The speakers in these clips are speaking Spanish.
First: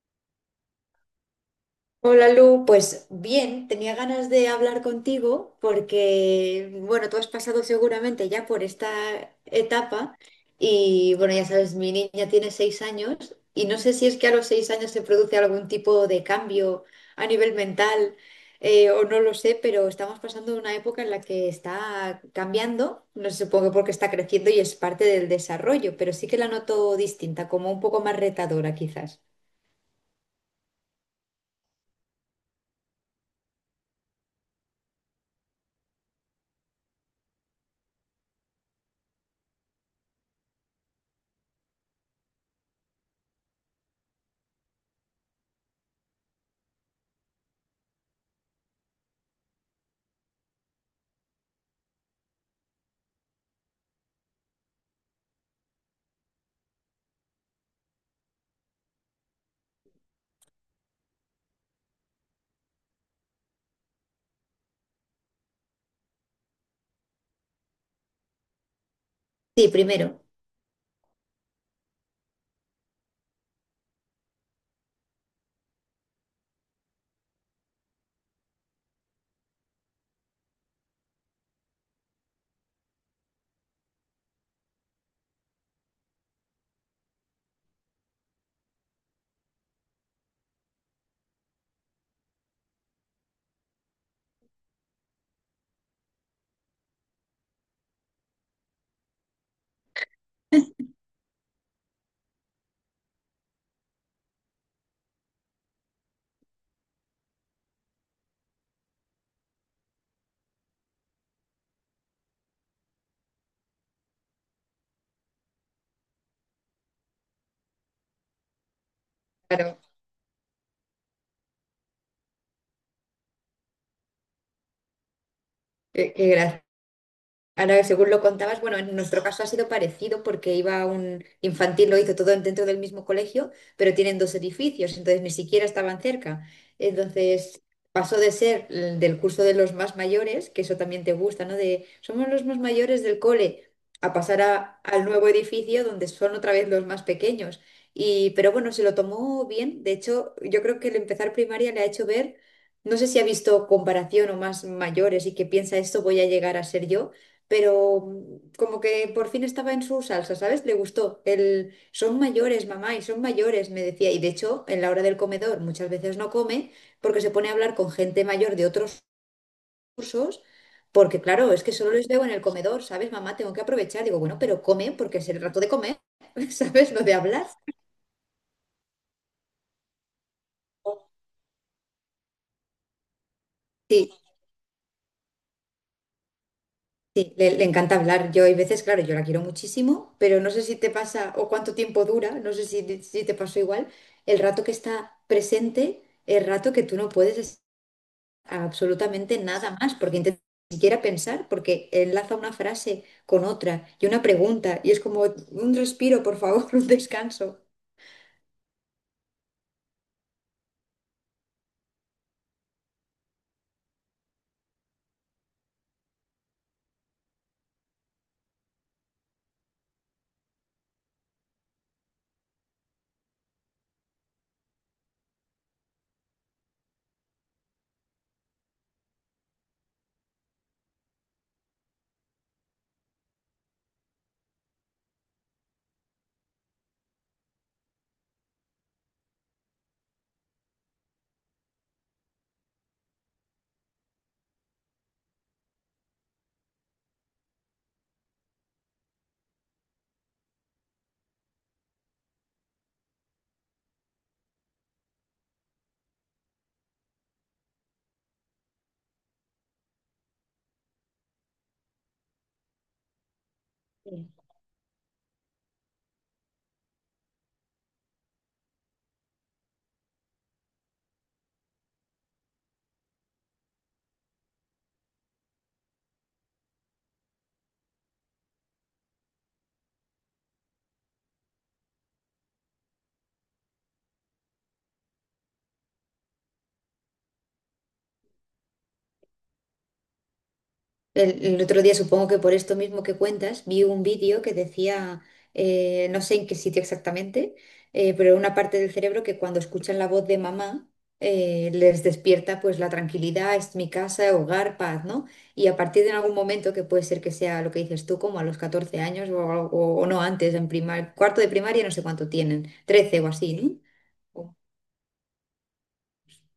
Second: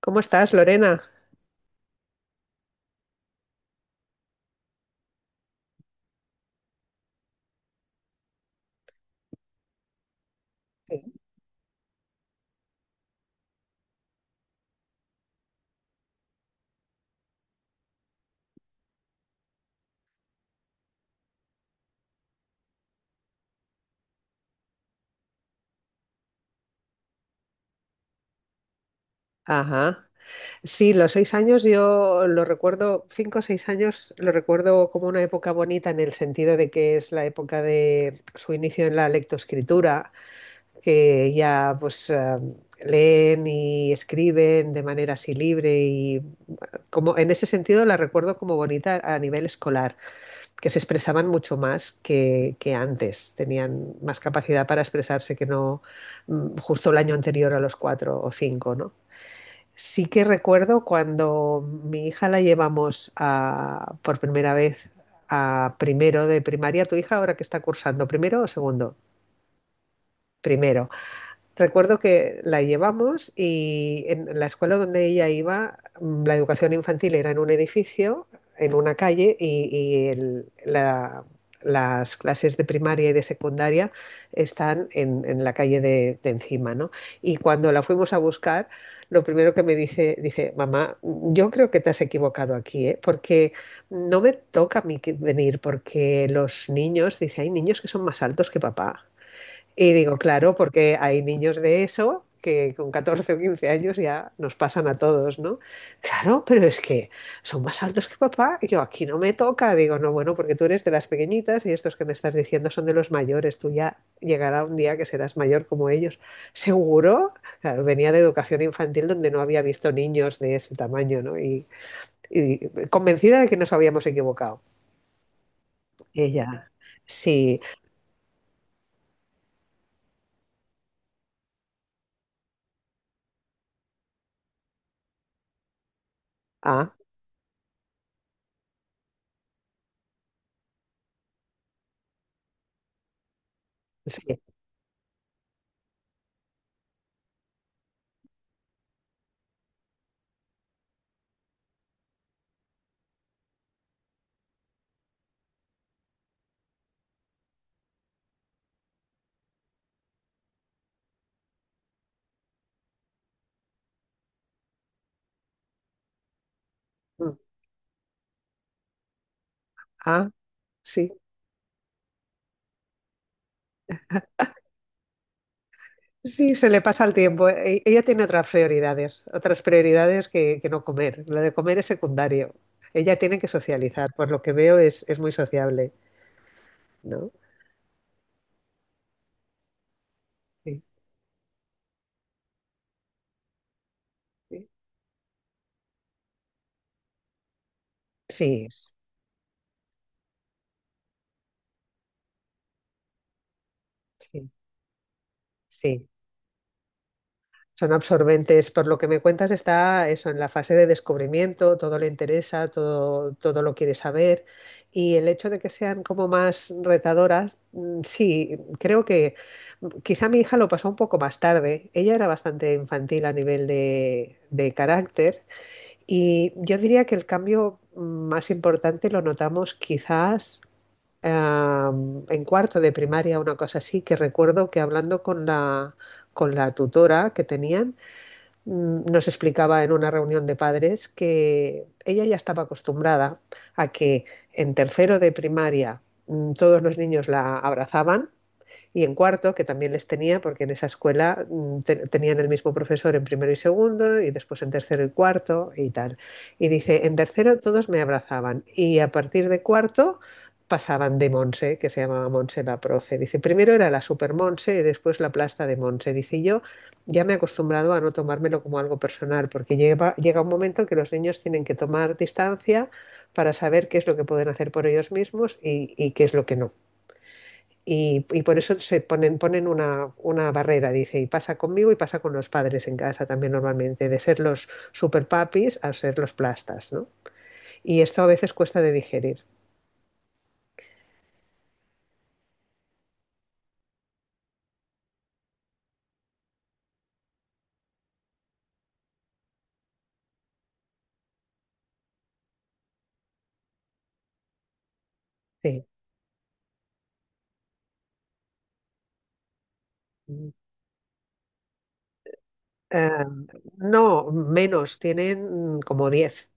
¿Cómo estás, Lorena? Hola Lu, pues bien, tenía ganas de hablar contigo porque, bueno, tú has pasado seguramente ya por esta etapa Sí. y, bueno, ya sabes, mi niña tiene 6 años y no sé si es que a los 6 años se produce algún tipo de cambio a nivel mental, o no lo sé, pero estamos pasando una época en la que está cambiando, no sé, supongo porque está creciendo y es parte del desarrollo, pero sí que la noto distinta, como un poco más retadora quizás. Ajá. Sí, los 6 años yo lo recuerdo, 5 o 6 años lo recuerdo como una época bonita en el sentido de que es la época de su inicio en la lectoescritura, que ya pues leen y escriben de manera así libre y como en ese sentido la recuerdo como bonita a nivel escolar, que se expresaban mucho más que antes, tenían más capacidad para expresarse que no justo el año anterior a los 4 o 5, ¿no? Sí que recuerdo cuando mi hija la llevamos por primera vez a primero de primaria. ¿Tu hija ahora que está cursando? ¿Primero o segundo? Sí, primero. Primero. Recuerdo que la llevamos y en la escuela donde ella iba, la educación infantil era en un edificio, en una calle, y las clases de primaria y de secundaria están en la calle de encima, ¿no? Y cuando la fuimos a buscar, lo primero que me dice, mamá, yo creo que te has equivocado aquí, ¿eh? Porque no me toca a mí venir, porque los niños, dice, hay niños que son más altos que papá. Y digo, claro, porque hay niños de eso que con 14 o 15 años ya nos pasan a todos, ¿no? Claro, pero es que son más altos que papá. Y yo aquí no me toca. Digo, no, bueno, porque tú eres de las pequeñitas y estos que me estás diciendo son de los mayores. Tú ya llegará un día que serás mayor como ellos. ¿Seguro? Claro, venía de educación infantil donde no había Claro. visto niños de ese tamaño, ¿no? Y convencida de que nos habíamos equivocado. Qué gracias. Ella, sí, Ahora, según lo contabas, bueno, en nuestro caso ha sido parecido porque iba a un infantil, lo hizo todo dentro del mismo colegio, pero tienen dos edificios, entonces ni siquiera estaban cerca. ah, Entonces pasó de ser el del curso de los más mayores, que eso también te gusta, ¿no? De somos los más mayores del cole, a pasar sí, al nuevo edificio donde son otra vez los más pequeños. Y, pero bueno, se lo tomó bien. De hecho, yo creo que el empezar primaria le ha hecho ver, no sé si ha visto comparación o más mayores y que piensa esto voy a llegar a ser yo, pero como que por fin estaba en su salsa, ¿sabes? Le gustó. Son mayores, mamá, y son mayores, me decía. Y de hecho, en la hora del comedor muchas veces no come porque se mm, pone a hablar con gente mayor de otros ah, cursos, sí. porque claro, es que solo les veo en el comedor, ¿sabes? Mamá, tengo que aprovechar. Digo, bueno, pero come porque es el rato de comer. Sí, se le ¿Sabes? Lo pasa de el hablar. tiempo. Ella tiene otras prioridades que no comer. Lo de comer es secundario. Ella tiene que socializar, Sí. por lo que veo es muy sociable, ¿no? Sí, le encanta hablar. Yo hay veces, claro, yo la quiero muchísimo, pero no sé si Sí, te pasa o cuánto tiempo dura, no sé si te pasó igual. El rato sí, que está presente, el rato que tú no puedes sí, absolutamente nada más, porque intentas ni siquiera pensar, porque enlaza una frase con otra y una sí. pregunta, y es como un Sí. respiro, por favor, un descanso. Son absorbentes. Por lo que me cuentas, está eso en la fase de descubrimiento, todo le interesa, todo, todo lo quiere saber. Y el hecho de que sean como más retadoras, sí, creo que quizá mi hija lo pasó un poco más tarde. Ella era bastante infantil a nivel de carácter y yo diría que el cambio más importante lo notamos quizás en cuarto de primaria, una cosa así, que recuerdo que hablando con la, tutora que tenían, nos explicaba en una reunión de padres que ella ya estaba acostumbrada a que en tercero de primaria todos los niños la abrazaban y en cuarto, que también les tenía, porque en esa escuela tenían el mismo profesor en primero y segundo, y después en tercero y cuarto, y tal. Y dice, en tercero todos me abrazaban, y a partir de cuarto pasaban de Monse, que se llamaba Monse la profe. Dice, primero era la super Monse y después la plasta de Monse. Dice, yo ya me he acostumbrado a no tomármelo como algo personal, porque llega un momento en que los niños tienen que tomar distancia para saber qué es lo que pueden hacer por ellos mismos y qué es lo que no. Y por eso se ponen una barrera, dice, y pasa conmigo y pasa con los padres en casa también normalmente, de ser los super papis a ser los plastas, ¿no? Y esto a veces cuesta de digerir. El otro día, supongo que por esto mismo que cuentas, vi un vídeo que decía, no sé en qué sitio exactamente, pero una parte del cerebro que cuando escuchan la voz de mamá les despierta pues la tranquilidad, es mi casa, hogar, paz, ¿no? Y a Sí. partir de algún momento, que puede ser que sea lo que dices tú, como a los 14 años o no antes, en primar cuarto de primaria, no sé cuánto tienen, Eh, 13 o así, no, ¿no? menos, tienen como 10.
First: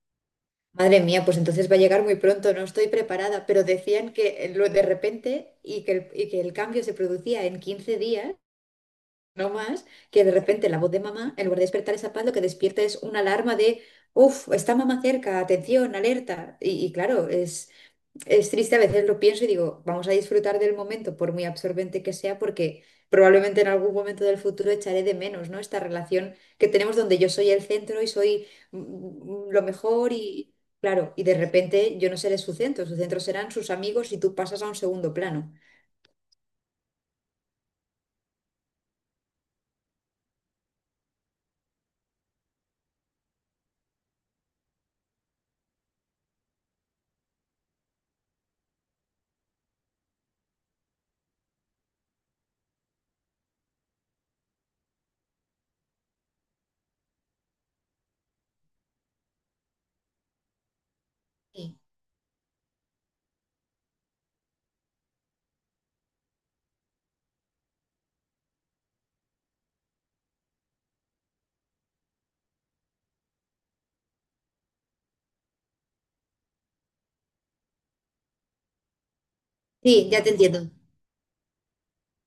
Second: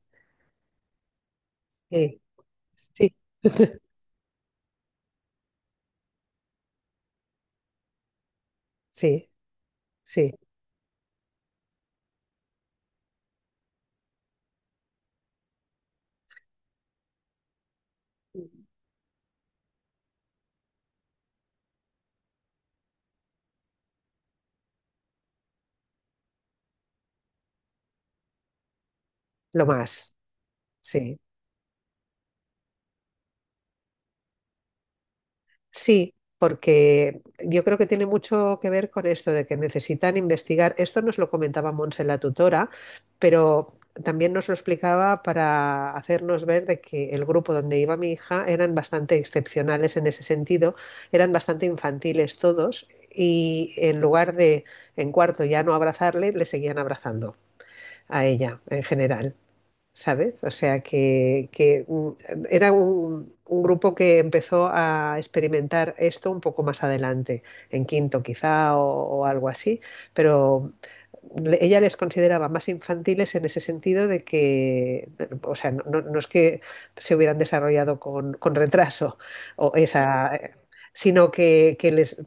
Madre mía, pues entonces va a llegar muy Sí, pronto, no estoy sí, preparada, pero decían que lo de repente y que el cambio se producía en 15 días, sí, no más, que de sí, repente la voz de mamá, en lugar de despertar esa paz, lo que despierta es una alarma de, uff, está mamá cerca, atención, alerta. Y claro, es triste, a veces lo pienso y digo, vamos a disfrutar del momento, por muy absorbente que sea, porque probablemente en algún momento del futuro echaré de menos, ¿no? Esta relación que tenemos donde yo soy el centro y soy lo lo mejor más, y, claro, sí. y de repente yo no seré su centro serán sus amigos y tú pasas a un segundo plano. Sí, porque yo creo que tiene mucho que ver con esto de que necesitan investigar. Esto nos lo comentaba Monse la tutora, pero también nos lo explicaba para hacernos ver de que el grupo donde iba mi hija eran bastante excepcionales en ese sentido, eran bastante infantiles todos y en lugar de en cuarto ya no abrazarle, le seguían abrazando a ella en general. ¿Sabes? O sea, que, Sí, que, mm, era un grupo que empezó a experimentar esto un poco más adelante, en quinto quizá o algo así, pero ella les consideraba más infantiles en ese sentido de que, o sea, no es que se hubieran desarrollado con retraso o sí, sí, ya te esa, entiendo. sino que les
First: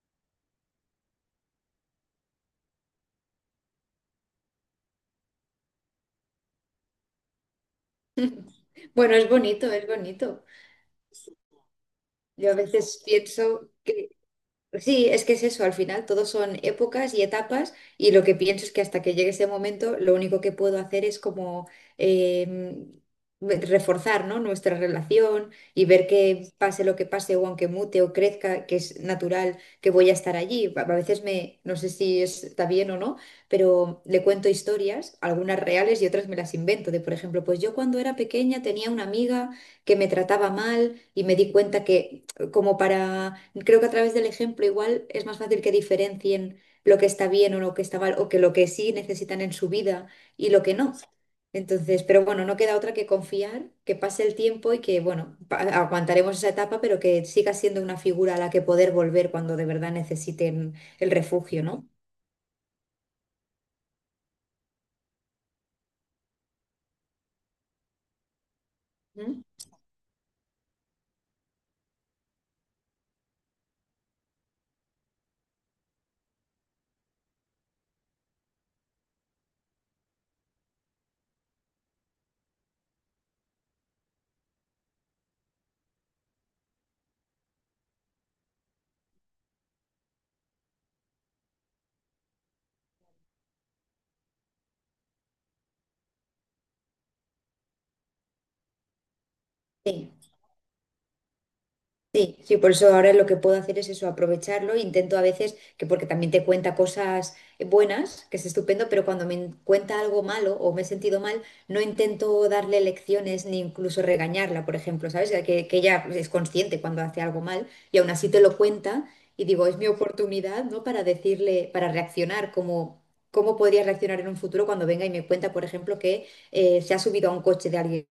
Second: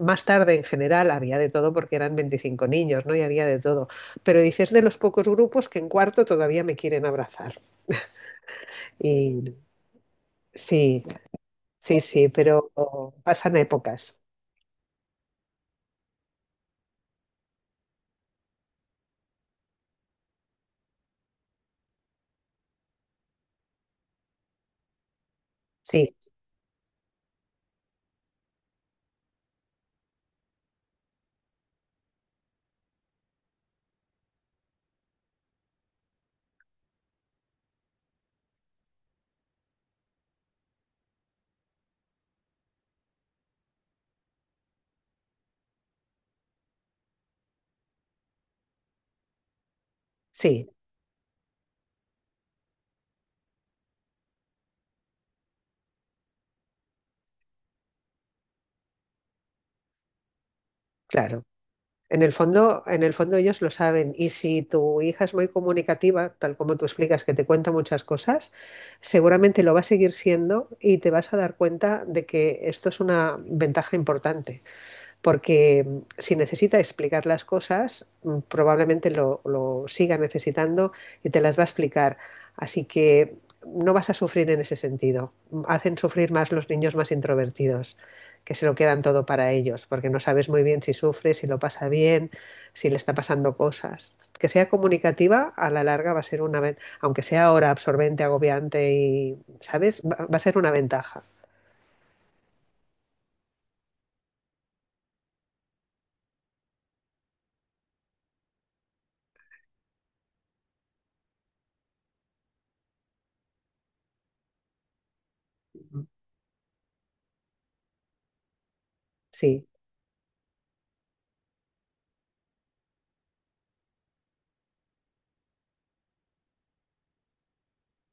más tarde en general había de todo porque eran 25 niños, ¿no? Y había de todo. Pero dices de los pocos grupos que en cuarto todavía me quieren abrazar. Bueno, es Y bonito, es bonito. sí, sí, sí, Yo a pero veces pasan pienso que épocas. sí, es que es eso, al final todo son épocas y etapas y lo que pienso es que hasta que llegue ese momento lo único que puedo hacer es como, em, reforzar, ¿no? Nuestra relación y ver Sí, que pase lo que pase o aunque mute o crezca, que es natural que voy a estar allí. A veces me, no sé si está bien o no, pero le cuento historias, algunas reales y otras me las invento, de por ejemplo, pues yo cuando era pequeña tenía una amiga que me trataba mal y me di cuenta que como para, creo que a través del ejemplo igual es más fácil que diferencien lo que está bien o lo que está mal, o que lo que sí necesitan en su vida y lo sí, que no. Entonces, pero bueno, no queda otra que confiar, que pase el tiempo y que, bueno, aguantaremos esa etapa, pero que siga siendo una figura a la que poder volver cuando de verdad necesiten el claro. refugio, ¿no? En el fondo ellos lo saben y si tu hija es muy comunicativa, tal como tú explicas, que te cuenta muchas cosas, ¿Mm? seguramente lo va a seguir siendo y te vas a dar cuenta de que esto es una ventaja importante porque si necesita explicar las cosas, probablemente lo siga necesitando y te las va a explicar. Así que no vas a sufrir en ese sentido. Hacen sufrir más los niños más introvertidos, que se lo quedan todo para ellos, porque no sabes muy bien si sufre, si lo pasa bien, si le está pasando cosas. Que sea comunicativa, a la larga va a ser una ventaja, aunque sea ahora absorbente, agobiante y, ¿sabes? Sí. Va a ser una ventaja. Sí, sí, por eso ahora lo que puedo hacer es eso, aprovecharlo. Intento a veces, que porque también te cuenta cosas buenas, que es estupendo, pero cuando me cuenta algo malo o me he sentido mal, no intento darle lecciones ni incluso regañarla, por ejemplo, ¿sabes? Que ella es consciente cuando hace algo mal y aún así te lo cuenta, y Sí, digo, es mi oportunidad, ¿no? Para decirle, para reaccionar como… ¿Cómo podría reaccionar en un futuro cuando venga y me cuenta, por ejemplo, que se ha subido a un coche de alguien?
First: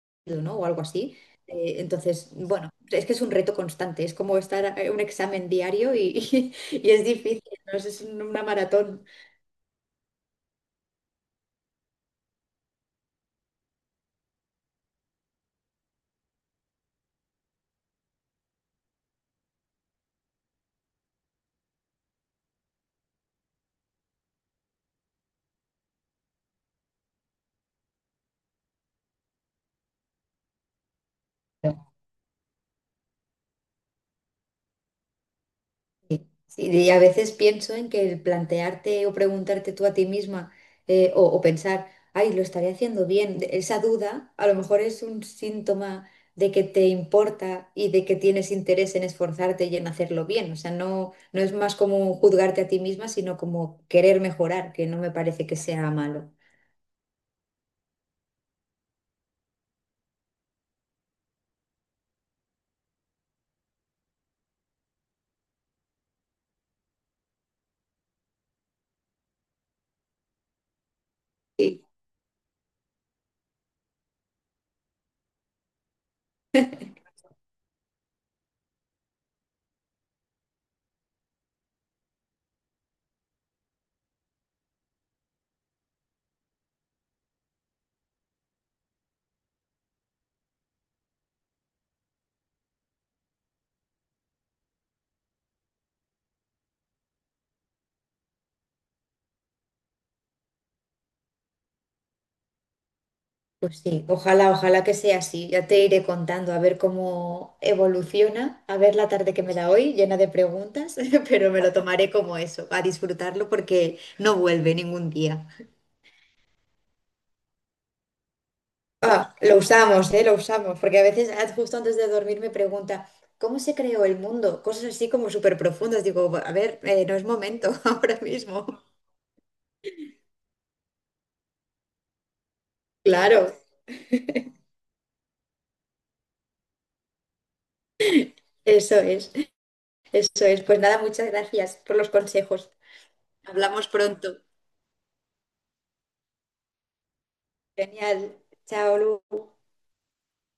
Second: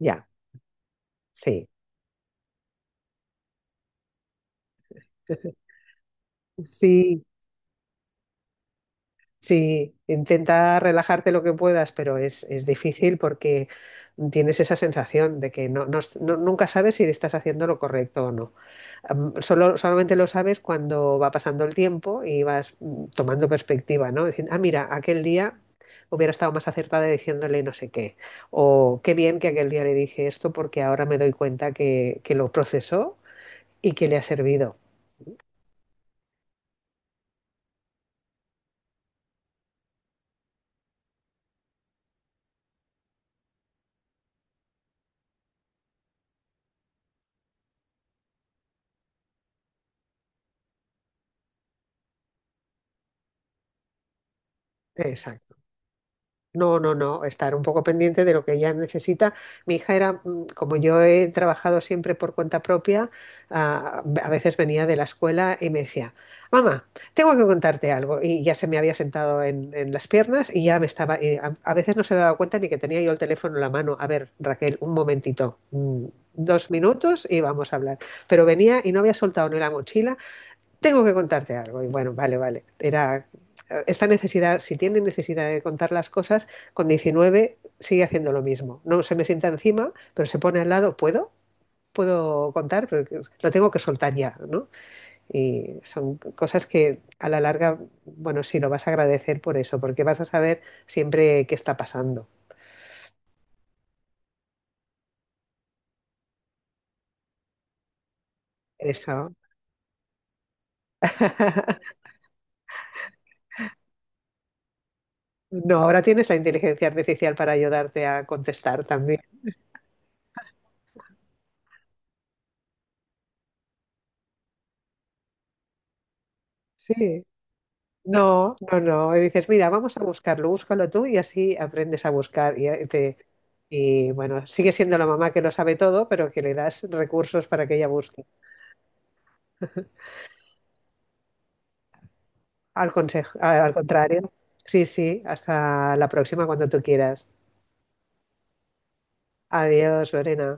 ya, ¿No? O algo así. sí. Entonces, bueno, es que es un reto constante, es como estar un examen diario y, y, es Sí, difícil, ¿no? Es una maratón. sí, intenta relajarte lo que puedas, pero es difícil porque tienes esa sensación de que nunca sabes si estás haciendo lo correcto o no. Solamente lo sabes cuando va pasando el tiempo y vas tomando perspectiva, ¿no? Diciendo, ah, mira, aquel día hubiera estado más acertada diciéndole no sé qué. O qué bien que aquel día le dije esto porque ahora me doy cuenta que lo procesó y que le ha servido. Sí, y a veces pienso en que el plantearte o preguntarte tú a ti misma, o pensar, ay, lo estaré haciendo bien, esa duda a lo mejor es un síntoma de que te importa y de que tienes interés en esforzarte y en hacerlo bien. O sea, no, no es más como juzgarte a ti misma, sino como querer mejorar, que no me parece Exacto. que sea malo. No, no, no, estar un poco pendiente de lo que ella necesita. Mi hija era, como yo he trabajado siempre por cuenta propia, a veces venía de la escuela y me decía, mamá, tengo que contarte algo. Y ya se me había sentado en las piernas y ya me estaba, y a veces no se daba cuenta ni que tenía yo el teléfono en la mano. A ver, Raquel, un momentito, 2 minutos y vamos a hablar. Pero venía y no había soltado ni la mochila, tengo que contarte algo. Y bueno, vale, vale. Era esta necesidad, si tiene necesidad de contar las cosas, con 19 sigue haciendo lo mismo. No se me sienta encima, pero se pone al lado. ¿Puedo? Puedo contar, pero lo tengo que soltar ya, ¿no? Y son cosas que a la larga, bueno, sí, lo vas a agradecer por eso, porque vas a saber siempre qué está pasando. Pues sí, ojalá, ojalá que sea así. Ya te iré contando a ver cómo evoluciona, a ver la tarde Eso. que me da hoy, llena de preguntas, pero me lo tomaré como eso, a disfrutarlo porque no vuelve ningún día. No, ahora tienes la inteligencia artificial para ayudarte a contestar también. Ah, lo usamos, ¿eh? Lo usamos, porque a veces justo antes de dormir me pregunta, ¿cómo se creó el mundo? Cosas así como súper profundas. Digo, a ver, no Sí. es momento ahora No, mismo. no, no. Y dices, mira, vamos a buscarlo, búscalo tú y así aprendes a buscar. Y, eh, te, Claro, y bueno, sigue siendo la mamá que lo sabe todo, pero que le das recursos para que ella busque. eso es, eso es. Pues nada, muchas gracias por los consejos. Al consejo, al Hablamos contrario. pronto. Sí, sí, hasta la próxima cuando tú quieras. Genial. Chao, Lu. Adiós, Lorena.